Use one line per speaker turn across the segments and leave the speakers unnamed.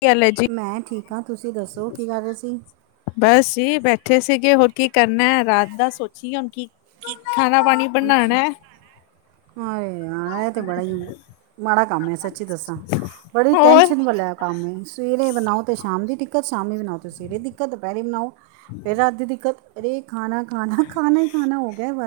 ਕੀ ਹਾਲ ਹੈ ਜੀ?
ਮੈਂ ਠੀਕ ਆਂ ਤੁਸੀਂ ਦੱਸੋ ਕੀ ਕਾਰ ਰੇ ਸੀ?
ਬਸ ਜੀ ਬੈਠੇ ਸੀਗੇ ਹੋਰ ਕੀ ਕਰਨੈ ਰਾਤ ਦਾ ਸੋਚੀਏ ਹੁਨ ਕੀ ਖਾਣਾ ਪਾਣੀ
ਅੱਛਾ
ਬਣਾਣਾ ਹੈ।
ਹਾਂਏ। ਹਾਂ ਐ ਤੇ ਬੜਾ ਈ, ਮਾੜਾ ਕੰਮ ਐ ਸੱਚੀ ਦੱਸਾਂ ਬੜੀ
ਹੋਰ
ਟੈਂਨਸ਼ਨ ਵਲਾ ਐ। ਕੰਮ ਏ, ਸਵੇਰੇ ਬਨਾਓ 'ਤੇ ਸ਼ਾਮ ਦੀ ਦਿੱਕਤ ਸ਼ਾਮੀ ਬਨਾਓ 'ਤੇ ਸਵੇਰੇ ਦੀ ਦਿੱਕਤ ਦੁਪੈਰੀ ਬਨਾਓ ਫੇਰ ਰਾਤ ਦੀ ਦਿੱਕਤ, ਅਰੇ ਖਾਨਾ-ਖਾਨਾ ਖਾਨਾ ਈ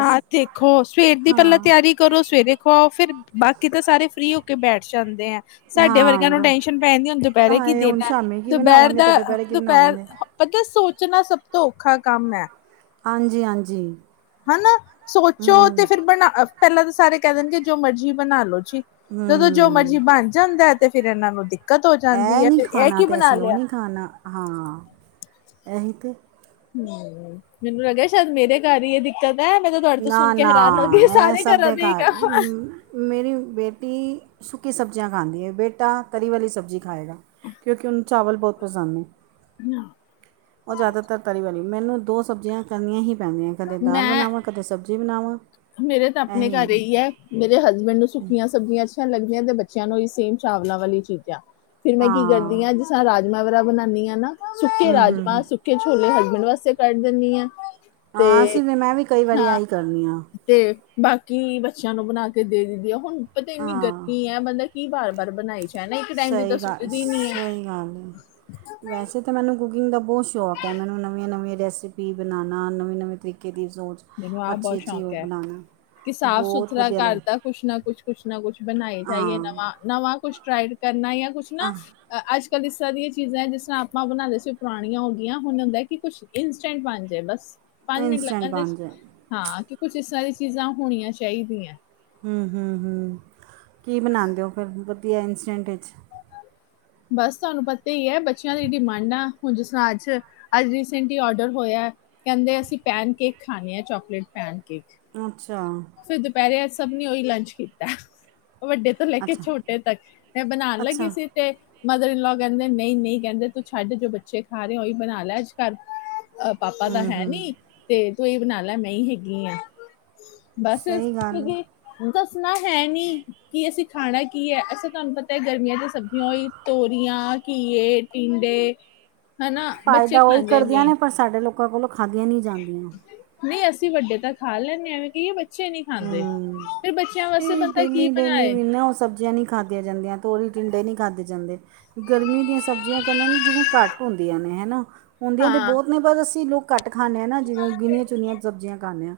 ਹਾਂ ਦੇਖੋ ਸਵੇਰ ਦੀ ਪੈਲਾਂ
ਹਾਂ
ਤਿਆਰੀ ਕਰੋ ਸਵੇਰੇ ਖਵਾਓ ਫਿਰ, ਬਾਕੀ ਤਾਂ ਸਾਰੇ ਫ੍ਰੀ ਹੋ ਕੇ ਬੈਠ ਜਾਂਦੇ ਐਂ। ਸਾਡੇ
ਹਾਂ
ਵਰਗੇਆਂ ਨੂੰ
ਬ-
ਟੈਸ਼ਨ ਪੈ ਜਾਂਦੀ ਆ ਹੋਨ ਦੁਪੈਰੇ ਕੀ
ਹਾਏ ਹੁਣ
ਦੇਨਾ ਏ
ਸ਼ਾਮੀ ਕੀ
ਦੁਪੈਰ
ਬਣਾਵਾਂਗੇ ਤੇ
ਦਾ ਅ
ਦੁਪਹਿਰੇ ਕੀ
ਦੁਪੈਰ
ਬਣਾਵਾਂਗੇ
ਪਤਾ ਸੋਚਨਾ ਸਭ ਤੋਂ ਔਖਾ ਕੰਮ ਏ
ਹਾਂਜੀ-ਹਾਂਜੀ।
ਹਨਾ, ਸੋਚੋ ਤੇ ਫਿਰ ਬਨਾ ਪੈਲਾਂ ਤਾਂ ਸਾਰੇ ਕੈ ਦੇਣਗੇ ਜੋ ਮਰਜੀ ਬਨਾ ਲੋ ਜੀ ਜਦੋਂ ਜੋ
ਹੂੰ
ਮਰਜ਼ੀ ਬਨ ਜਾਂਦੈ ਤੇ ਫੇਰ ਏਨਾਂ ਨੂੰ ਦਿੱਕਤ ਓ ਜਾਂਦੀ ਏ ਫਿਰ, ਏ ਕੀ ਬਨਾ ਲੇਆ
ਖਾਨਾ। ਹਾਂ, ਐਹੀ ਤੇ।
ਮੇਨੂੰ ਲੱਗਿਆ ਸ਼ੈਦ ਮੇਰੇ ਕੱਰ ਈ ਏ ਦਿੱਕਤ ਐ, ਮੈਂ ਤਵਾਡੇ ਤੋਂ
ਨਾ
ਸੁਨ ਕੇ
ਨਾ
ਹੈਰਾਨ ਹੋ ਗੀ,
ਇਹ
ਸਾਰੇ
ਸਭ
ਕਰਾਂ ਦੇ
ਘਰ ਮ ਮੇਰੀ ਬੇਟੀ ਸੁੱਕੀ ਸਬਜ਼ੀਆਂ ਖਾਂਦੀ ਏ, ਬੇਟਾ ਤਰੀ ਵਾਲੀ ਸਬਜ਼ੀ ਖਾਏਗਾ। ਕਿਉਂਕਿ ਓਨੂੰ ਚਾਵਲ ਬੋਤ ਪਸੰਦ ਨੇ।
[inaudible]
ਓ ਜਾਦਾਤਰ ਤਰੀ ਵਾਲੀ। ਮੈਂਨੂੰ ਦੋ ਸਬਜ਼ੀਆਂ ਕਰਨੀਆਂ ਹੀ ਪੈਂਦੀਆਂ ਨੇ, ਕਦੇ ਦਾਲ
ਮੈਂ
ਬਣਾ ਵ- ਕਦੇ ਸਬਜ਼ੀ ਬਨਾਵਾਂ।
ਮੇਰੇ ਤਾਂ ਅਪਣੇ ਘਰ ਐਹੀ ਐ। ਮੇਰੇ ਹਸਬੈਂਡ ਨੂੰ ਸੁੱਕੀਆਂ ਸਬਜ਼ੀਆਂ ਲੱਗਦੀਆਂ ਤੇ ਬੱਚੇਆਂ ਨੂੰ ਹੀ ਸੇਮ ਚਾਵਲਾਂ ਵਾਲੀ ਚੀਜਾਂ, ਫੇਰ ਮੈਂ ਕੀ
ਹਾਂ
ਕਰਦੀ ਆਂ ਰਾਜਮਾਂ ਵੈਰਾ ਬਣਾਨੀ ਆਂ ਨਾ, ਸੁੱਕੇ
ਹੂੰ ਹੂੰ
ਰਾਜਮਾਂ,
ਹੂੰ
ਸੁੱਕੇ ਛੋਲੇ ਹਸਬੈਂਡ ਵਾਸਤੇ ਕੱਢ ਦੇਨੀਆਂ।
ਹਾਂ, ਅਸੀਂ ਵੀ ਮੈਂ ਵੀ ਕਈ ਵਾਰੀ ਐਂਈ ਕਰਨੀ ਆਂ।
ਤੇ ਬਾਕੀ ਬੱਚੇਆਂ ਨੂੰ ਬਣਾ ਕੇ ਦੇ ਦੇਨੀ ਆਂ ਹੁਣ ਪਤਾ ਏਨੀ
ਹਾਂ
ਗਰਮੀ ਐ ਮਤਲਬ ਕੀ ਬਾਰ-ਬਾਰ ਬਨਾਈ ਜਾ ਨਾ, ਇੱਕ ਟਾਈਮ ਦੀ
ਸਹੀ
ਤਾਂ
ਗੱਲ
ਸੁੱਝਦੀ ਨੀ ਐ।
[unintelligible] ਵੈਸੇ ਤਾਂ ਮੈਨੂੰ ਕੁਕਿੰਗ ਦਾ ਬੋਤ ਸ਼ੌਂਕ ਐ। ਮੈਨੂੰ ਨਵੀਆਂ-ਨਵੀਂਆਂ ਰੈਸਪੀ ਬਨਾਨਾ ਨਵੇਂ-ਨਵੇਂ ਤਰੀਕੇ ਦੀ ਸੋਚ
ਮੈਨੂੰ ਆਪ ਬਹੁਤ
ਅੱਛੀ-ਅੱਛੀ
ਸ਼ੌਕ
ਓ
ਹੈ
ਬਨਾਨਾ।
ਕਿ ਸਾਫ-ਸੁਥਰਾ ਘਰ ਦਾ ਕੁਛ ਨਾ ਕੁਛ, ਕੁਛ ਨਾ ਕੁਛ ਬਨਾਏ ਜਾਈਏ
ਹਾਂ
ਨਵਾਂ। ਨਵਾਂ ਕੁਛ ਟਰਾਈਡ ਕਰਨਾ ਜਾਂ ਕੁਛ ਨਾ
ਆਹ
ਅਹ ਅੱਜ-ਕੱਲ੍ਹ ਇਸ ਤਰਾਂ ਦੀਆਂ ਚੀਜ਼ਾਂ ਜਿਸ ਤਰ੍ਹਾਂ ਆਪਾਂ ਬਣਾਂਦੇ ਸੀ ਪੁਰਾਣੀਆਂ ਹੋ ਗੀਆਂ, ਹੁਣ ਹੁੰਦਾ ਐ ਕਿ ਕੁਛ ਇੰਸਟੈਂਟ ਬੰਨ ਜੇ ਬਸ, ਪੰਜ ਮਿੰਟ
ਇੰਸਟੈਂਟ
ਲਗਦੇ
ਬਣ ਜਾਏ
ਹਾਂ ਕਿ ਕੁੱਛ ਇਸ ਤਰਾਂ ਦੀ ਚੀਜ਼ਾਂ ਹੋਣੀਆਂ ਚਾਈਦੀਐ।
ਹੂੰ-ਹੂੰ-ਹੂੰ ਕੀ ਬਨਾਂਦੇ ਓ ਫੇਰ, ਵਧੀਆ ਇੰਸਟੈਂਟ 'ਚ?
ਬਸ ਤੁਆਨੂੰ ਪਤਾ ਈਐ ਬੱਚੇਆਂ ਦੀ ਡਿਮਾਂਡਾ ਹੁਣ, ਜਿਸਤਰਾਂ ਅੱਜ ਅੱਜ ਰੀਸੈਂਟਲੀ ਓਡਰ ਹੋਯਾ ਕੈਂਦੇ ਅਸੀਂ ਪੈਨਕੇਕ ਖਾਨੇ ਐ, ਚੋਕਲੇਟ ਪੈਨਕੇਕ।
ਅੱਛਾ।
ਫੇਰ ਦੁਪੈਰੇ ਅੱਜ ਸਭਨੇ ਉਹੀ ਲੰਚ ਕੀਤੈ, ਵੱਡੇ ਤੋਂ ਲੈਕੇ
ਅੱਛਾ
ਛੋਟੇ ਤੱਕ। ਮੈਂ ਬਨਾਣ
ਅੱਛਾ
ਲੱਗੀ ਸੀ ਤੇ ਮਦਰ ਇਨਲੋ ਕੈਂਦੇ ਨਈਂ-ਨਈਂ ਕੈਂਦੇ ਤੂੰ ਛੱਡ, ਜੋ ਬੱਚੇ ਖਾ ਰੇ ਓਈ ਬਣਾ ਲੈ। ਅੱਜ ਘਰ ਅ ਪਾਪਾ ਤਾਂ
ਹੂੰ ਹੂੰ
ਹੈਂਨੀ ਤੇ ਤੂੰ ਏਈ ਬਣਾ ਲੈ ਮੈਂ ਹੀ ਹੈਗੀ ਆਂ। ਬਸ
ਸਹੀ
ਫੇਰ
ਗੱਲ ਹੈ
[unintelligible] ਦੱਸਣਾ ਹੈ ਨੀ, ਕਿ ਅਸੀਂ ਖਾਣਾ ਕੀ ਐ ਅੱਛਾ, ਤੁਆਨੂੰ ਪਤਾ ਐ ਗਰਮੀਆਂ ਦੀਆਂ ਸਬਜ਼ੀਆਂ ਓਇ ਤੋਰੀਆਂ, ਘੀਏ, ਟਿੰਡੇ, ਹੈਨਾ ਬੱਚੇ
ਫਾਇਦਾ ਉਹੀ
ਖਾਂਦੇ
ਕਰਦੀਆਂ
ਨੀਂ।
ਨੇ ਪਰ ਸਾਡੇ ਲੋਕਾਂ ਕੋਲੋਂ ਖਾਦੀਆਂ ਨੀਂ ਜਾਂਦੀਆਂ।
ਨਈਂ, ਅਸੀਂ ਵੱਡੇ ਤਾਂ ਖਾ ਲੈਂਨੇ ਆਂ ਐਵੇਂ ਕਈਏ। ਬੱਚੇ ਬੱਚੇ ਨੀਂ ਖਾਂਦੇ,
ਹੂੰ
ਫੇਰ ਬੱਚੇਆਂ ਵਾਸਤੇ ਬੰਦਾ ਕੀ ਬਨਾਏ?
ਓ ਸਬਜੀਆਂ ਨੀਂ ਖਾਦੀਆਂ ਜਾਂਦੀਆਂ ਤੋਰੀਆਂ, ਟਿੰਡੇ ਨੀਂ ਖਾਧੇ ਜਾਂਦੇ। ਗਰਮੀ ਦੀਆਂ ਸਬਜ਼ੀਆਂ ਕੈਂਦੇ ਨੇ ਜਿਵੇੰ ਘੱਟ ਹੁੰਦੀਆਂ ਨੇ, ਹਨਾ। ਹੁੰਂਦੀਆਂ ਤੇ
ਹਾਂ
ਬੋਤ ਨੇ ਬਸ, ਅਸੀਂ ਲੋਕ ਘੱਟ ਖਾਂਨੇ ਆਂ ਨਾ। ਜਿਵੇਂ ਗਿਣੀਆਂ ਚੁਨੀਆਂ ਸਬਜ਼ੀਆਂ ਖਾਂਦੇ ਹਾਂ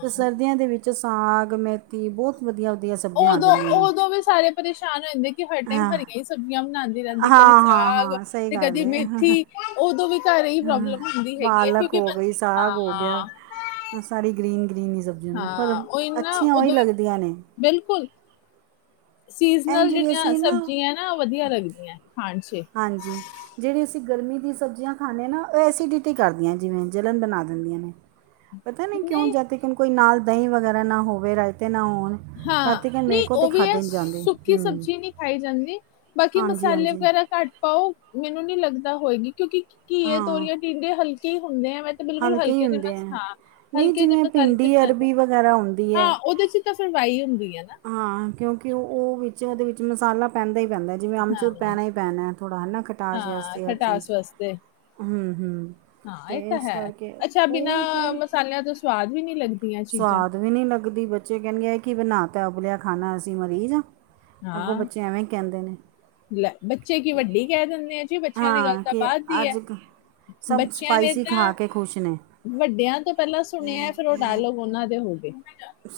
ਤੇ ਸਰਦੀਆਂ ਦੇ ਵਿੱਚ ਸਾਗ ਮੇ ਥੀ ਬੋਤ ਵਧੀਆ- ਵਧੀਆ ਸਬਜ਼ੀਆਂ ਆ ਜਾਂਦੀਆਂ ਨੇ
ਉਦੋਂ-ਉਦੋਂ ਵੀ ਸਾਰੇ ਪਰੇਸ਼ਾਨ ਹੋ ਜਾਂਦੇ ਕਿ ਹਰ ਟੈਮ
ਹਾਂ
ਹਰੀਆਂ ਹੀ ਸਬਜ਼ੀਆਂ ਬਣਾਂਦੇ। ਰੈਂਦੀ ਕਦੀ
ਹਾਂ ਹਾਂ
ਸਾਗ
ਹਾਂ ਸਹੀ
ਤੇ
ਗੱਲ
ਕਦੀ
ਹੈ
ਮੇਥੀ ਉਦੋਂ ਵੀ ਘਰ ਇ ਪ੍ਰੋਬਲਮ ਹੁੰਦੀ
ਪਾਲਕ
ਹੈਗੀ ਹੈ।
ਹੋ ਗਈ ਸਾਗ ਹੋ ਗਿਆ
ਹਾਂ-ਹਾਂ।
ਸਾਰੀ ਗ੍ਰੀਨ-ਗ੍ਰੀਨ ਹੀ ਸਬਜ਼ੀਆਂ ਨੂੰ ਪਰ
ਉਹ ਇਨਾ
ਅੱਛੀਆਂ ਓ ਈ
ਉਦੋਂ ਵੀ
ਲੱਗਦੀਆਂ ਨੇ।
ਬਿਲਕੁਲ
ਐਂ
ਸਿਜ਼ਨਲ
ਜਿਹੜੀ
ਜੇੜੀਆਂ
ਅਸੀਂ ਨਾ
ਸਬਜ਼ੀਆਂ ਨਾ ਵਧੀਆ ਲੱਗਦੀਆਂ ਖਾਣ 'ਚ
ਹਾਂਜੀ ਜੇੜੀ ਅਸੀਂ ਗਰਮੀ ਦੀਆਂ ਸਬਜ਼ੀਆਂ ਖਾਂਦੇ ਹਾਂ ਨਾ ਓ ਐਸੀਡਿਟੀ ਕਰਦੀਆਂ ਜਿਵੇਂ ਜਲਣ ਬਣਾ ਦਿੰਦੀਆਂ ਨੇ।
ਹਮ
ਪਤਾ ਨਈ ਕਿਉ ਜਦ ਕਿਉ ਕੋਈ ਨਾਲ ਦਈਂ ਵਗੈਰਾ ਨਾ ਹੋਵੇ ਰਾਇਤੇ ਨਾ ਹੋਣ।
ਹਾਂ
ਤਦ ਤੱਕ ਮੇਰੇ
ਨਈ
ਕੋਲ ਤਾਂ
ਓ ਵੀ ਐ
ਖਾਧੇ ਨਹੀਂ ਜਾਂਦੇ
ਸੁੱਕੀ
ਹੂੰ
ਸਬਜ਼ੀ ਨਈ ਖਾਈ ਜਾਂਦੀ ਬਾਕੀ
ਹਾਂਜੀ
ਮਸਾਲੇ
ਹਾਂਜੀ
ਵਗੈਰਾ ਘੱਟ ਪਾਓ ਮੈਨੂੰ ਨੀ ਲੱਗਦਾ ਹੋਏਗੀ ਕਿਉਂਕਿ ਘੀਏ,
ਹਾਂ
ਤੋਰੀਆਂ, ਟੀਂਡੇ ਹਲਕੇ ਹੁੰਦੇ ਐਵੇਂ ਬਿਲਕੁਲ
ਹੀ
ਹਲਕੇ ਜਮ
ਹੁੰਦੇ ਹੈ
ਹਾਂ
ਨਹੀਂ
ਹਲਕੇ ਜਿਹੇ
ਜਿਵੇਂ
ਮਸਾਲੇ
ਭਿੰਡੀ
ਬਣਾਂਣੇ ਸ
ਅਰਬੀ ਵਗੈਰਾ ਹੁੰਦੀ ਹੈ
ਹਾਂ ਉਦੇ 'ਚ ਤਾਂ ਫਿਰ ਵਾਈ ਹੁੰਦੀ ਆ ਨਾ।
ਹਾਂ ਕਿਉਂਕਿ ਓ-ਓ ਵਿੱਚ ਉਦੇ ਵਿੱਚ ਮਸਾਲਾ ਪੈਂਦਾ ਈ ਪੈਂਦਾ ਜਿਵੇਂ ਅਮਚੂਰ
ਹਾਂ,
ਪੈਣਾ ਹੀ ਪੈਣਾ ਥੋੜਾ ਹੈ ਖਟਾਸ
ਹਾਂ
ਵਾਸਤੇ ਚੀਜ਼
ਖਟਾਸ ਵਾਸਤੇ
ਹੂੰ ਹੂੰ
ਹਾਂ ਐ
ਅਤੇ
ਤਾ
ਇਸ
ਹੈ
ਕਰਕੇ
ਅੱਛਾ ਬਿਨਾਂ
ਉਹ ਥੋੜ੍ਹੀ
ਮਸਾਲਿਆਂ ਤੋਂ ਸਵਾਦ ਵੀ ਨਈ ਲੱਗਦਾ।
ਸਵਾਦ ਵੀ ਨਈ ਲੱਗਦੀ ਬੱਚੇ ਕੈਂਦੇ ਐ ਕੀ ਬਣਾ ਤਾ ਉਬਲਿਆ ਖਾਣਾ ਅਸੀਂ ਮਰੀਜ਼ ਆਂ। ਅੱਗੋਂ
ਹਾਂ।
ਬੱਚੇ ਐਵੇਂ ਹੀ ਕੈਂਦੇ ਨੇ।
ਲੈ ਬੱਚੇ ਕੀ ਵੱਡੇ ਈ ਕੈ ਦਿੰਦੇ ਆ ਜੀ ਬੱਚਿਆਂ ਦੀ ਗੱਲ
ਹਾਂ
ਤਾਂ
ਕਿ
ਬਾਦ ਦੀ ਐ।
ਅੱਜ ਕ- ਸਭ
ਬੱਚਿਆਂ ਨੇ
ਸਪਾਈਸੀ
ਤਾਂ
ਖਾ ਕੇ ਖੁਸ਼ ਨੇ।
ਵੱਡਿਆਂ ਤੋਂ ਪੈਲਾਂ ਸੁਣਿਆ ਫਿਰ ਓ ਡਾਇਲੋਗ ਉਨਾਂ ਦੇ ਹੋ ਗਏ।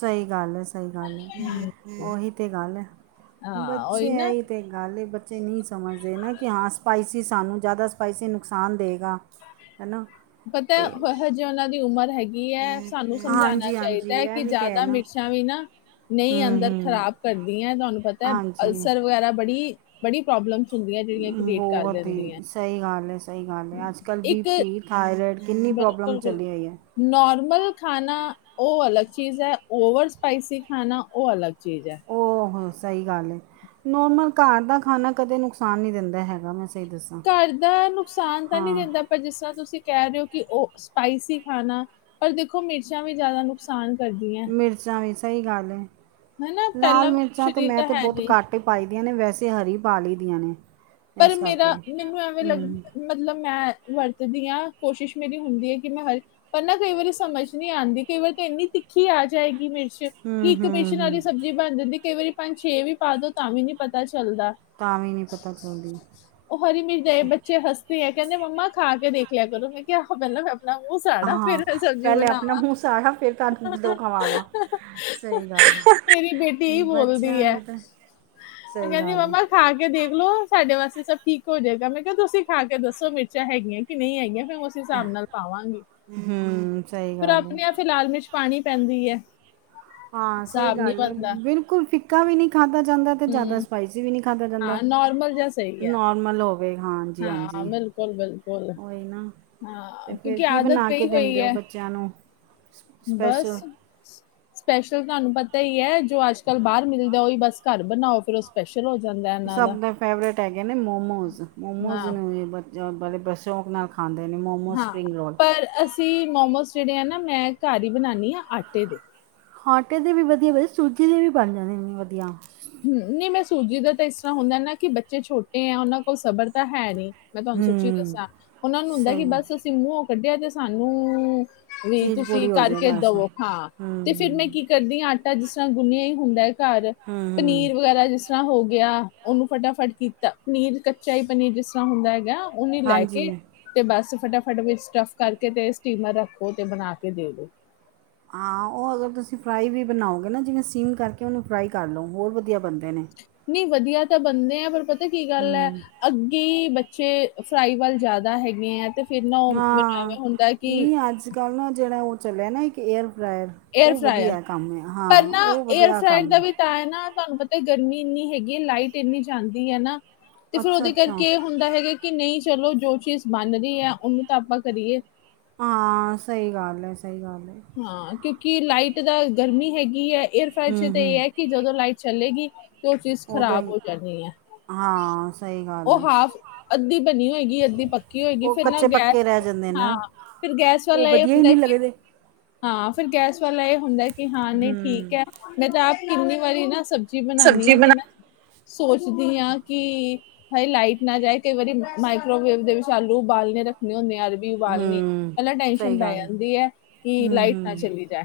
ਸਈ ਗੱਲ ਐ-ਸਈ ਗੱਲ ਐ ਉਹੀ ਤੇ ਗੱਲ ਐ
ਹਾਂ ਉਹੀ
ਬੱਚੇ ਐ
ਨਾ
ਈ ਤੇ ਨਾਲੇ ਬੱਚੇ ਨਈ ਸਮਝਦੇ ਨਾ ਕਿ ਹਾਂ ਸਪਾਈਸੀ ਸਾਨੂੰ ਜਾਦਾ ਸਪਾਈਸੀ ਨੁਕਸਾਨ ਦੇਗਾ। ਹਨਾ।
ਪਤਾ ਹਜੇ ਉਨਾਂ ਦੀ ਉਮਰ ਹੈਗੀ। ਗੀ ਐ ਸਾਨੂੰ ਸਮਝਾਣਾ
ਹਾਂਜੀ
ਚਾਈਦਾ
ਹਾਂਜੀ
ਐ
ਇਹ
ਕਿ
ਵੀ ਤਾਂ ਹੈ
ਜਾਦਾ
ਨਾ
ਮਿਰਚਾਂ ਵੀ ਨਾ ਨਈ
ਹੂੰ
ਅੰਦਰ
ਹੂੰ
ਖਰਾਬ ਕਰਦੀਆਂ ਤੁਹਾਨੂੰ ਪਤਾ
ਹਾਂਜੀ
ਅਲਸਰ ਵਗੈਰਾ ਬੜੀ-ਬੜੀ ਪ੍ਰੋਬਲਮ ਹੁੰਦੀਆਂ ਜੇੜੀਆਂ ਕ੍ਰੀਏਟ ਕਰ ਦਿੰਦੀਆਂ।
ਸਈ ਗੱਲ ਏ-ਸਈ ਗੱਲ ਏ ਅੱਜ ਕੱਲ੍ਹ
ਇੱਕ
ਬੀ ਪੀ ਥਾਇਰਇਡ ਕਿੰਨੀ ਪ੍ਰੋਬਲਮ
ਬਿਲਕੁਲ ਬਿਲਕੁਲ
ਚਲੀ ਹੋਈ ਏ।
ਨੋਰਮਲ ਖਾਨਾ ਓ ਅਲੱਗ ਚੀਜ਼ ਐ ਓਵਰ ਸਪਾਈਸੀ ਖਾਣਾ ਓ ਅਲੱਗ ਚੀਜ਼ ਐ।
ਓ ਹਾਂ ਸਈ ਗੱਲ ਏ। ਨੋਰਮਲ ਘਰ ਦਾ ਖਾਣਾ ਕਦੇ ਨੁਕਸਾਨ ਨਈ ਦਿੰਦਾ ਹੈਗਾ ਮੈਂ ਸਈ ਦੱਸਾਂ।
ਘਰ ਦਾ ਨੁਕਸਾਨ ਤਾਂ ਨਈ
ਹਾਂ
ਦਿੰਦਾ ਪਰ ਜਿਸ ਤਰ੍ਹਾਂ ਤੁਸੀਂ ਕੈ ਰਏ ਹੋ ਕਿ ਓ ਸਪਾਈਸੀ ਖਾਣਾ ਪਰ ਦੇਖੋ ਮਿਰਚਾਂ ਵੀ ਜਾਦਾ ਨੁਕਸਾਨ ਕਰਦੀਆਂ।
ਮਿਰਚਾਂ ਵੀ ਸਈ ਗੱਲ ਏ
ਹਨਾ
ਲਾਲ
ਪਹਿਲਾਂ
ਮਿਰਚਾਂ ਤਾਂ
ਸਰੀਰ
ਮੈਂ ਤਾਂ
ਹੈ
ਬੋਤ
ਨਹੀਂ
ਘੱਟ ਪਾਈ ਦੀਆਂ ਨੇ ਵੈਸੇ ਹਰੀ ਪਾ ਲਈ ਦੀਆਂ ਨੇ।
ਪਲ
ਇਸ
ਮੇਰਾ
ਕਰਕੇ
ਮੈਨੂੰ ਐਵੇਂ
ਹੂੰ
ਲੱਗਦਾ। ਮਤਲਬ ਮੈਂ ਵਰਤਦੀ ਆਂ ਕੋਸ਼ਿਸ਼ ਮੇਰੀ ਹੁੰਦੀ ਹੈ ਕਿ ਮੈਂ ਹਰ ਪਰ ਨਾ ਕਈ ਵਾਰੀ ਸਮਝ ਨਈ ਆਂਦੀ ਕਈ ਵਾਰੀ ਤਾਂ ਇੰਨੀ ਤਿੱਖੀ ਆ ਜਾਏਗੀ ਮਿਰਚ 'ਚ
ਹੂੰ
ਇੱਕ
ਹੂੰ
ਮਿਰਚ ਨਾਲ ਈ
ਹੂੰ
ਸਬਜ਼ੀ ਬਣ ਜਾਂਦੀ ਕਈ ਵਾਰੀ ਪੰਜ-ਛੇ ਵੀ ਪਾ ਦੋ ਤਾਂ ਵੀ ਨੀ ਪਤਾ ਚੱਲਦਾ।
ਤਾਂ ਵੀ ਨੀ ਪਤਾ ਚਲਦੀ।
ਉ ਹਰੀ ਮਿਰਚ ਏ ਬੱਚੇ ਹੱਸਦੇ ਏ, ਕੈਂਦੇ ਮੰਮਾ ਖਾ ਕੇ ਦੇਖ ਲਿਆ ਕਰੋ ਮੈਂ ਕਿਹਾ ਆਹੋ ਪੈਲਾਂ ਮੂੰ ਸਾੜਾ
ਹਾਂ
ਫੇਰ ਮੈਂ ਸਬਜ਼ੀ
ਪਹਿਲੇ ਆਪਣਾ
ਬਨਾਵਾਂ
ਮੂੰਹ ਸਾੜਾ ਫਿਰ ਤੁਹਾਨੂੰ ਦੋ ਖਵਾਵਾਂ ਸਹੀ ਗੱਲ ਹੈ
ਮੇਰੀ ਬੇਟੀ ਏਈ ਬੋਲਦੀ
ਬੱਚਿਆਂ
ਐ।
ਦੇ ਤਾਂ ਸਹੀ
ਕੈਂਦੀ
ਗੱਲ ਹੈ।
ਮੰਮਾ ਖਾ ਕੇ ਦੇਖਲੋ ਸਾਡੇ ਵਾਸਤੇ ਸਭ ਠੀਕ ਹੋ ਜਾਏਗਾ, ਮੈਂ ਕਿਹਾ ਤੁਸੀਂ ਖਾ ਕੇ ਦੱਸੋ ਮਿਰਚਾਂ ਹੈਗੀਆਂ ਕਿ ਨਈ ਹੈਗੀਆਂ ਫ ਹਿਸਾਬ ਨਾਲ ਪਾਵਾਂਗੀ,
ਹੂੰ ਸਹੀ
ਫੇਰ
ਗੱਲ ਹੈ।
ਆਪਣੇ ਵਾਸਤੇ ਲਾਲ ਮਿਰਚ ਪਾਣੀ ਪੈਂਦੀ ਏ।
ਹਾਂ ਸਹੀ ਗੱਲ ਏ, ਬਿਲਕੁਲ ਫਿੱਕਾ ਵੀ ਨਈ ਖਾਧਾ ਜਾਂਦਾ। ਤੇ ਜਾਦਾ
ਹਮ
ਸਪਾਈਸੀ ਵੀ ਨੀ ਖਾਧਾ
ਹਾਂ
ਜਾਂਦਾ
ਨਾਰਮਲ ਜਿਹਾ ਸਹੀ ਹੈ
ਨੋਰਮਲ ਹੋ
ਹਾਂ
ਹਾਂਜੀ-ਹਾਂਜੀ
ਬਿਲਕੁਲ ਬਿਲਕੁਲ
ਉਈ ਨਾ
ਹਾਂ
ਤੇ ਫੇਰ
ਕਿਉਂਕਿ
ਕੀ
ਆਦਤ
ਬਨਾ ਕੇ
ਪਈ ਹੋਈ
ਦਿੰਦੇ ਹੋ
ਹੈ
ਬੱਚਿਆਂ ਨੂੰ?
ਬਸ
ਸਪੈਸ਼ਲ
ਸਪੈਸ਼ਲ ਤੁਹਾਨੂੰ ਪਤਾ ਈ ਐ, ਜੋ ਅੱਜ-ਕੱਲ੍ਹ ਬਾਰ ਮਿਲਦੇ ਉਈ ਬਸ ਘਰ ਬਨਾਓ ਫਿਰ ਉਸ ਸਪੈਸ਼ਲ ਹੋ ਜਾਂਦੈ ਇਨਾਂ ਦਾ।
ਸਭ ਦੇ ਫੇਵਰੇਟ ਹੈਗੇ ਨੇ ਮੋਮੋਜ਼-ਮੋਮੋਜ਼
ਨਾ
ਨੂੰ ਵੀ ਬ ਬੜੇ ਬ ਸ਼ੌਕ ਨਾਲ ਖ ਖਾਂਦੇ ਨੇ ਮੋਮੋਸ,
ਹਾਂ
ਸਪਰਿੰਗ ਰੋਲ
ਪਰ ਅਸੀਂ ਮੋਮੋਸ ਜੇੜੇ ਆ ਨਾ, ਮੈਂ ਘਾਰ ਈ ਬਨਾਦੀ ਆਂ ਆਟੇ ਦੇ।
ਆਟੇ ਦੇ ਵੀ ਵਧੀਆ ਬਨਦੇ ਸੂਜੀ ਦੇ ਵੀ ਬਣ ਜਾਂਦੇ ਨੇ ਵਧੀਆ।
ਨਈ ਮੈਂ ਸੂਜੀ ਦਾ ਤੇ ਇਸ ਤਰ੍ਹਾਂ ਹੁੰਦਾ ਨਾ ਕਿ ਬੱਚੇ ਛੋਟੇ ਆ ਉਨਾਂ ਕੋਲ ਸਬਰ ਤਾਂ ਹੈ ਨੀ ਮੈਂ ਤੁਆਨੂੰ ਸੱਚੀ
ਹੂੰ
ਦੱਸਾਂ ਉਨਾਂ ਨੂੰ ਹੁੰਦਾ, ਕਿ
ਸਹੀ ਆ।
ਬਸ ਅਸੀਂ ਮੂੰਹੋਂ ਕੱਢਿਆ ਤੇ ਸਾਨੂੰ ਵੀ
ਚੀਜ਼
ਤੁਸੀਂ
ਪੂਰੀ ਹੋ ਜਾਏ
ਕਰਕੇ
ਬਸ ਹੂੰ
ਦਵੋ ਹਾਂ, ਤੇ ਫੇਰ ਮੈਂ
ਹੂੰ
ਕੀ ਕਰਦੀ ਆਂ। ਤਾਂ ਜਿਸ ਤਰ੍ਹਾਂ ਗੁੰਨਿਆ ਈ ਹੁੰਦੈ ਘਾਰ,
ਹੂੰ
ਪਨੀਰ ਵਗੈਰਾ ਜਿਸ ਤਰ੍ਹਾਂ ਹੋ ਗਿਆ ਉਨੂੰ ਫਟਾਫਟ ਕੀਤਾ, ਪਨੀਰ ਕੱਚਾ ਈ ਪਨੀਰ ਜਿਸ ਤਰ੍ਹਾਂ ਹੁੰਦਾ ਹੈਗਾ। ਉਨਾ ਈ ਲੈ ਕੇ
ਹਾਂਜੀ
ਤੇ ਬਸ ਫਟਾਫਟ ਵਿੱਚ ਸਟਫ ਕਰਕੇ ਤੇ ਸਟੀਮਰ ਰੱਖੋ ਤੇ ਬਨਾ ਕੇ ਦੇ ਦੋ।
ਹਾਂ, ਉ ਅਗਰ ਤੁਸੀਂ ਫਰਾਈ ਵੀ ਬਨਾਓਗੇ ਨਾ ਜਿਵੇਂ ਸੀਮ ਕਰਕੇ ਉਨੂੰ ਫਰਾਈ ਕਰ ਲੋ ਹੋਰ ਵਧੀਆ ਬਨਦੇ ਨੇ।
ਨਈ ਵਧੀਆ ਤੇ ਬਨਦੇ ਆ ਪਰ ਪਤਾ ਕੀ ਗੱਲ ਏ
ਹੂੰ
ਅੱਗੇ ਈ ਬੱਚੇ ਫਰਾਈ ਵੱਲ ਜਾਦਾ ਹੈਗੇ ਏਂ ਤੇ ਫਿਰ ਨਾ ਉ ਮੈਨੂੰ ਐਂਵੇ
ਹਾਂ
ਹੁੰਦੈ ਕਿ,
ਨਹੀਂ ਅੱਜ ਕੱਲ੍ਹ ਨਾ ਜੇੜਾ ਉ ਚਲਿਆ ਨਾ ਇੱਕ ਏਅਰ ਫਰਾਇਰ
ਏਅਰ
ਉਹ
ਫਰਾਅਰ
ਵਧੀਆ ਕੰਮ ਹੈ ਹਾਂ
ਪਰ ਨਾ
ਉਹ
ਏਅਰ
ਵਧੀਆ
ਫਰਾਇਰ ਦਾ
ਕੰਮ
ਵੀ
ਹੈ
ਤਾਂ ਏ ਨਾ ਤੁਹਾਨੂੰ ਪਤਾ ਤੇ ਗਰਮੀ ਇੰਨੀ ਹੈਗੀ, ਲਾਈਟ ਇੰਨੀ ਜਾਂਦੀ ਏ ਨਾ, ਤੇ ਫੇਰ
ਅੱਛਾ
ਉਦੇ
ਅੱਛਾ
ਕਰਕੇ ਹੁੰਦਾ ਹੈਗਾ ਕਿ ਨਈ ਚਲੋ ਜੋ ਚੀਜ਼ ਬਨ ਰਈ ਐ, ਉਨੂੰ ਤਾਂ ਆਪਾਂ ਕਰੀਏ।
ਹਾਂ ਸਹੀ ਗੱਲ ਏ, ਸਹੀ ਗੱਲ ਏ।
ਹਾਂ ਕਿਉਂਕਿ ਲਾਈਟ ਦਾ ਗਰਮੀ ਹੈਗੀ ਏ, ਏਅਰਫਰਾਈਰ ਚ
ਹੂੰ
ਤਾਂ ਏ
ਹੂੰ
ਹੈ ਕਿ ਜਦੋਂ ਲਾਈਟ ਚਲੇਗੀ ਤੇ ਉ ਚੀਜ਼
ਉਦੋਂ
ਖ਼ਰਾਬ
ਹੀ
ਹੋ ਜਾਂਨੀ ਏ
ਹਾਂ ਸਹੀ ਗੱਲ
ਉ
ਹੈ
ਹਾਫ ਅੱਧੀ ਬਨੀ ਹੋਏਗੀ ਅੱਧੀ ਪ ਕੀ ਹੋਏਗੀ
ਉਹ
ਫੇਰ ਨਾ
ਕੱਚੇ ਪੱਕੇ
ਗੈਸ
ਰਹਿ ਜਾਂਦੇ
ਹਾਂ
ਨਾ
ਫੇਰ ਗੈਸ
ਉਹ
ਵਾਲਾ ਐ
ਵਧੀਆ ਹੀ
ਹੁੰਦਾ
ਨਹੀਂ
ਕਿ
ਲੱਗਦੇ
ਹਾਂ ਫਿਰ ਗੈਸ ਵਾਲਾ ਐ ਹੁੰਦਾ ਕਿ ਹਾਂ ਨਈ ਠੀਕ
ਹੂੰ
ਹੈ ਮੈਂ ਤਾਂ ਆਪ ਕਿੰਨੀ ਵਾਰੀ ਨਾ ਸ ਬਜੀ ਬਨਾਨੀ ਆਂ ਤੇ ਮੈਂ ਸੋਚਦੀ ਆਂ ਕੀ ਹਏ ਲਾਈਟ ਨਾ ਜਾਏ ਕਈ ਵਾਰੀ ਮਾਈਕਰੋਵੇਵ ਦੇ ਵਿੱਚ ਆਲੂ ਉਬਾਲਨੇ ਰੱਖਨੇ ਹੁੰਦੇ ਆ ਉਬਾਲਨੀ।
ਹੂੰ
ਪੈਲਾਂ ਟੈਸ਼ਨ
ਸਹੀ
ਪੈ
ਗੱਲ
ਜਾਂਦੀ ਏ ਕਿ
ਹੂੰ
ਲਾਈਟ ਨਾ
ਹੂੰ
ਚਲੀ ਜਾਏ।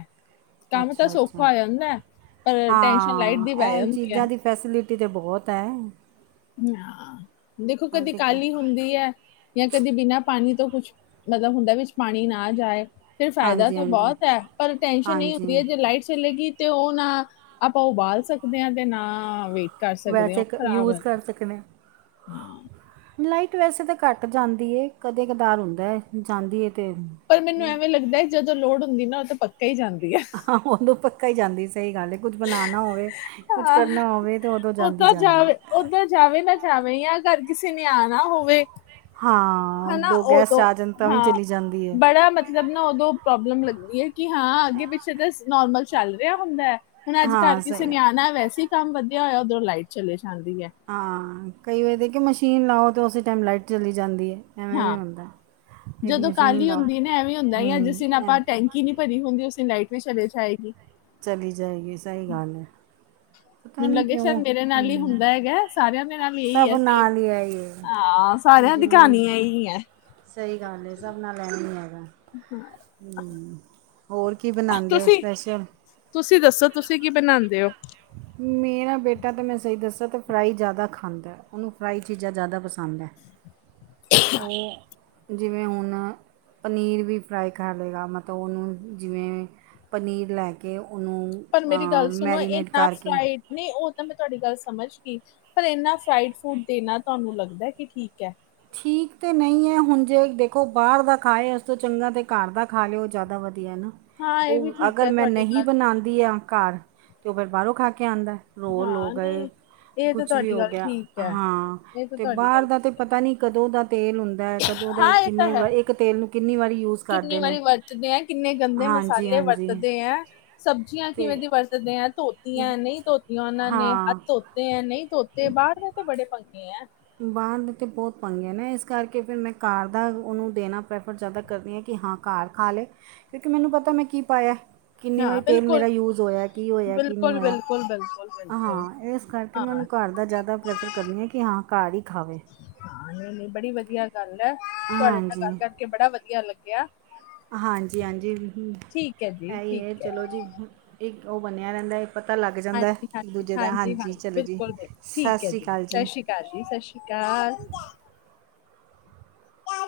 ਕੰਮ ਤਾਂ
ਅੱਛਾ ਅੱਛਾ
ਸੌਖਾ ਹੋ ਜਾਂਦੈ, ਪਰ ਟੈਨਸ਼ਨ ਲਾਈਟ
ਹਾਂ
ਦੀ ਪੈ
ਇਹ
ਜਾਂਦੀ ਏ।
ਚੀਜ਼ਾਂ ਦੀ ਫੈਸਿਲਿਟੀ ਤੇ ਬੋਹਤ ਹੈ।
ਹਾਂ, ਦੇਖੋ
ਹਾਂ,
ਕਦੀ
ਠੀਕ ਹੈ
ਕਾਹਲੀ ਹੁੰਦੀ ਐ। ਜਾਂ ਕਦੇ ਬਿਨਾਂ ਪਾਣੀ ਤੋਂ ਕੁਛ, ਮਤਲਬ ਹੁੰਦਾ ਵਿੱਚ ਪਾਣੀ ਨਾ ਜਾਏ ਫਿਰ, ਫਾਇਦਾ
ਹਾਂਜੀ
ਤਾਂ
ਹਾਂਜੀ
ਬਹੁਤ ਐ, ਪਰ ਟੈਨਸ਼ਨ ਇਹੀ ਹੁੰਦੀ,
ਹਾਂਜੀ
ਜੇ ਲਾਈਟ ਚਲੇਗੀ, ਤੇ ਉਹ ਨਾ ਆਪਾਂ, ਉਬਾਲ ਸਕਦੇ ਹਾਂ ਤੇ ਨਾ ਵੇਟ ਕਰ ਸਕਦੇ ਹਾਂ, ਉਹ ਖ਼ਰਾਬ
ਤੇ ਕਿਵੇਂ?
ਹਮ।
ਲਾਈਟ ਵੈਸੇ ਤਾਂ ਘੱਟ ਜਾਂਦੀ ਏ, ਕਦੇ ਕਧਾਰ ਹੁੰਦਾ ਜਾਂਦੀ ਤੇ
ਪਰ ਮੈਨੂੰ ਐਵੇਂ ਲੱਗਦਾ ਹੈ, ਜਦੋਂ ਲੋੜ ਹੁੰਦੀ ਨਾ ਓਦੋ ਪਕਾ ਹੀ ਜਾਂਦੀ ਐ
ਆ ਹੋ ਉਦੋਂ ਪੱਕਾ ਹੀ ਜਾਂਦੀ, ਸਹੀ ਗੱਲ ਹੈ ਕੁੱਝ ਬਣਾਣਾ ਹੋਵੇ ਕੁਝ
ਹਾਂ
ਕਰਨਾ ਹੋਵੇ ਤਾਂ ਉਦੋਂ ਜਾਂਦੀ
ਉਦਾਂ
ਜਾਂਦੀ
ਜਾਵੇ,
ਹੈ।
ਉਦਾਂ ਜਾਵੇ ਨਾ ਐ ਵੀ ਅਹ ਘਰ, ਕਿਸੇ ਨੇ ਆਨਾ ਹੋਵੇ
ਹਾਂ।
ਹਨਾ
ਦੋ ਗੈਸਟ
ਉਦੋਂ
ਆ ਜਾਣ ਤਾਂ ਵੀ
ਹਾਂ,
ਚਲੀ ਜਾਂਦੀ ਹੈ
ਬੜਾ ਮ ਮਤਲਬ ਨਾ, ਉਦੋਂ ਪ੍ਰੋਬਲਮ ਲੱਗਦੀ ਹੈ ਕਿ, ਹਾਂ ਅੱਗੇ -ਪਿੱਛੇ ਨੋਰਮਲ ਚੱਲ ਰਿਹਾ ਹੁੰਦਾ ਹੁਣ,, ਅੱਜ ਕਰ
ਹਾਂ
ਕਿਸੇ
ਸਹੀ
ਨੇ
ਗੱਲ।
ਆਣਾ, ਵੈਸੇ ਹੀ ਕੰਮ ਵਧਿਆ ਹੋਇਆ, ਉਧਰੋਂ ਲਾਈਟ ਚਲੀ ਜਾਂਦੀ ਏ
ਹਾਂ, ਕਈ ਵਾਰੀ ਕਿ ਮਸ਼ੀਨ ਲਾਓ, ਤੇ ਉਸੇ ਟਾਈਮ ਲਾਈਟ ਚਲੀ ਜਾਂਦੀ ਏ
ਹਾਂ ਜਦੋਂ ਕਾਹਲੀ
ਲਾਓ
ਹੁੰਦੀ
ਤੇ
ਨਾ, ਐਵੇਂ ਹੁੰਦਾ ਆ
ਹੂੰ
ਕਿਸੀ ਨਾਲ
ਐਵੇਂ
ਬੰਨ ਜਾਈਏ ਕੀ ਨਹੀਂ ਭਰੀ ਹੁੰਦੀ, ਉਸਦੀ ਲਾਈਟ ਵੀ ਚਲੇ ਜਾਏਗੀ
ਚਲੀ ਜਾਏਗੀ, ਸਹੀ ਗੱਲ ਏ
ਮੈਨੂੰ ਲੱਗੇ ਸ਼ਾਇਦ ਮੇਰੇ ਨਾਲ ਹੀ
ਹੂੰ
ਹੁੰਦਾ ਹੈਗਾ। ਸਾਰਿਆਂ ਦੇ ਨਾਲ ਇਹੀ
ਸਭ
ਆ, ਸੇਮ
ਨਾਲ ਹੀ ਹੈ ਇਹ
ਹਾਂ ਸਾਰਿਆਂ ਦੀ,
ਜਿੰਨੀ ਵੀ
ਕਹਾਣੀ ਏਹੀ ਹੈ
ਸਹੀ ਗੱਲ ਹੈ, ਸਭ ਨਾਲ ਐਵੇਂ ਹੀ ਹੈਗਾ ਹੋਰ ਕੀ ਬਣਾਦੇ ਹੋ
ਤੁਸੀਂ
ਸਪੈਸ਼ਲ?
ਤੁਸੀਂ ਦੱਸੋ, ਤੁਸੀਂ ਕੀ ਬਣਾਦੇ ਹੋ?
ਮੇਰਾ ਬੇਟਾ, ਤਾਂ ਮੈਂ ਸਹੀ ਦਸਾਂ ਤਾਂ ਫਰਾਈ ਜ਼ਿਆਦਾ ਖਾਂਦਾ, ਉਹਨੂੰ ਫਰਾਈ ਚੀਜ਼ਾਂ, ਜ਼ਿਆਦਾ ਪਸੰਦ ਐ ਉਹ, ਜਿਵੇਂ ਹੁਣ ਪਨੀਰ ਵੀ ਫਰਾਈ ਕਰ ਲਏਗਾ, ਮਤਲਬ ਉਹਨੂੰ ਜਿਵੇਂ ਪਨੀਰ ਲੈ ਕੇ ਕਿ ਉਹਨੂੰ,
ਪਰ ਮੇਰੀ
ਹਾਂ
ਗੱਲ ਸੁਣੋ
ਮੈਰੀਨੇਟ
ਇੰਨਾ
ਕਰਕੇ
ਫਰਾਈਡ ਨਹੀਂ ਉਹ ਤਾਂ ਮੈਂ, ਤੁਹਾਡੀ ਗੱਲ ਸਮਝ ਰਹੀ, ਪਰ ਇੰਨਾ ਫਰਾਈਡ- ਫਰੂਡ ਦੇਣਾ ਤੁਹਾਨੂੰ ਲੱਗਦਾ ਕਿ, ਠੀਕ ਹੈ
ਠੀਕ ਤਾਂ ਨਹੀਂ ਹੈ, ਹੁਣ ਜੇ ਦੇਖੋ ਬਾਹਰ ਦਾ ਖਾਏ ਇਸ ਤੋਂ ਚੰਗਾ, ਤਾਂ ਘਰ ਦਾ ਖਾ ਲਏ, ਤੇ ਉਹ ਜ਼ਿਆਦਾ ਵਧੀਆ
ਹਾਂ ਇਹ ਵੀ
ਉਹ
ਠੀਕ
ਅਗਰ
ਹੈ
ਮੈਂ
ਤੁਹਾਡੀ
ਨਹੀਂ
ਗੱਲ
ਬਣਾਦੀ ਆ ਘਰ, ਤੇ ਉਹ ਫੇਰ ਬਾਹਰੋਂ ਖਾ ਕੇ ਆਦਾ ਰੋਲ ਹੋ
ਹਾਂ
ਗਏ,
ਨਹੀਂ ਇਹ ਤਾਂ
ਕੁਛ ਵੀ
ਤੁਹਾਡੀ
ਹੋ
ਗੱਲ
ਗਿਆ
ਠੀਕ ਹੈ
ਹਾਂ।
ਇਹ ਤਾਂ
ਅਤੇ
ਤੁਹਾਡੀ
ਬਾਹਰ
ਗੱਲ
ਦਾ ਤਾਂ ਪਤਾ ਨਈ, ਕਦੋਂ ਦਾ ਤੇਲ ਹੁੰਦਾ ਲੈ ਕਦੋਂ ਦੇ
ਹਾਂ ਇਹ ਤਾਂ
ਕਿੰਨੇ
ਹੈ
ਵਈ, ਇੱਕ ਤੇਲ ਨੂੰ ਕਿੰਨੀ ਵਾਰੀ ਯੂਜ
ਕਿੰਨੀ
ਕਰਦੇ ਨੇ
ਵਾਰੀ
ਹਾਂਜੀ- ਹਾਂਜੀ
ਏ ਆਂ, ਸਬਜ਼ੀਆਂ ਕਿਵੇਂ
ਅਤੇ
ਦੀ ਬੰਨ ਗੰਦੀਆਂ ਧੋਤੀਆਂ ਨਈ, ਧੋਤੀਆਂ ਉਹਨਾਂ ਨੇ, ਅੱਜ
ਹਾਂ
ਧੋਤੀਆ ਨਹੀ ਧੋਤੇ, ਬਾਹਰ ਦੇ ਤੇ, ਬੜੇ ਪੰਗੇ ਆ
ਬਾਹਰ ਦੇ ਤਾਂ ਬਹੁਤ ਪੰਗੇ ਨੇ, ਇਸ ਕਰਕੇ ਫਿਰ ਮੈਂ ਕਾਰ ਦਾ ਉਨੂੰ ਦੇਣਾ, ਪ੍ਰੈਫਰ ਜ਼ਿਆਦਾ ਕਰਦੀ ਹਾਂ, ਕਿ ਹਾਂ ਘਰ ਖਾ ਲਏ, ਕਿਉਂਕਿ ਮੈਨੂੰ, ਪਤਾ ਮੈਂ ਕੀ ਪਾਇਆ ਕਿੰਨੀ ਵਾਰੀ,
ਹਾਂ
ਤੇਲ
ਬਿਲਕੁਲ
ਮੇਰਾ ਯੂਜ਼ ਹੋਇਆ ਕੀ ਹੋਇਆ ਕੀ ਨਹੀਂ
ਬਿਲਕੁਲ
ਹੋਇਆ
ਬਿਲਕੁਲ ਬਿਲਕੁਲ ਬਿਲਕੁਲ
ਹਾਂ, ਇਸ ਕਰਕੇ ਮੈਨੂੰ
ਹਾਂ
ਘਰ ਮੈ ਜ਼ਿਆਦਾ, ਪ੍ਰੈਫਰ ਕਰਦੀ ਹਾਂ ਕਿ, ਹਾਂ ਘਰ ਹੀ ਖਾਵੇ
ਬੜੀ ਵਧੀਆ ਗੱਲ ਆ, ਤੁਹਾਡੇ ਨਾਲ
ਹਾਂਜੀ
ਗੱਲ ਕਰਕੇ, ਬੜਾ ਵਧੀਆ ਲੱਗਿਆ
ਹਾਂਜੀ- ਹਾਂਜੀ ਇਹ ਹੀ ਹੈ ਜੀ, ਚਲੋ ਜੀ ਇੱਕ ਉਹ ਬਣਿਆ ਰਹਿੰਦਾ ਪਤਾ ਲੱਗ ਜਾਂਦਾ, ਇੱਕ ਦੂਜੇ ਦਾ ਹਾਂਜੀ, ਚਲੋ ਜੀ ਸਤਿ ਸ਼੍ਰੀ ਅਕਾਲ ਜੀ।
ਕਰ, ਸਤਿ ਸ਼੍ਰੀ ਅਕਾਲ।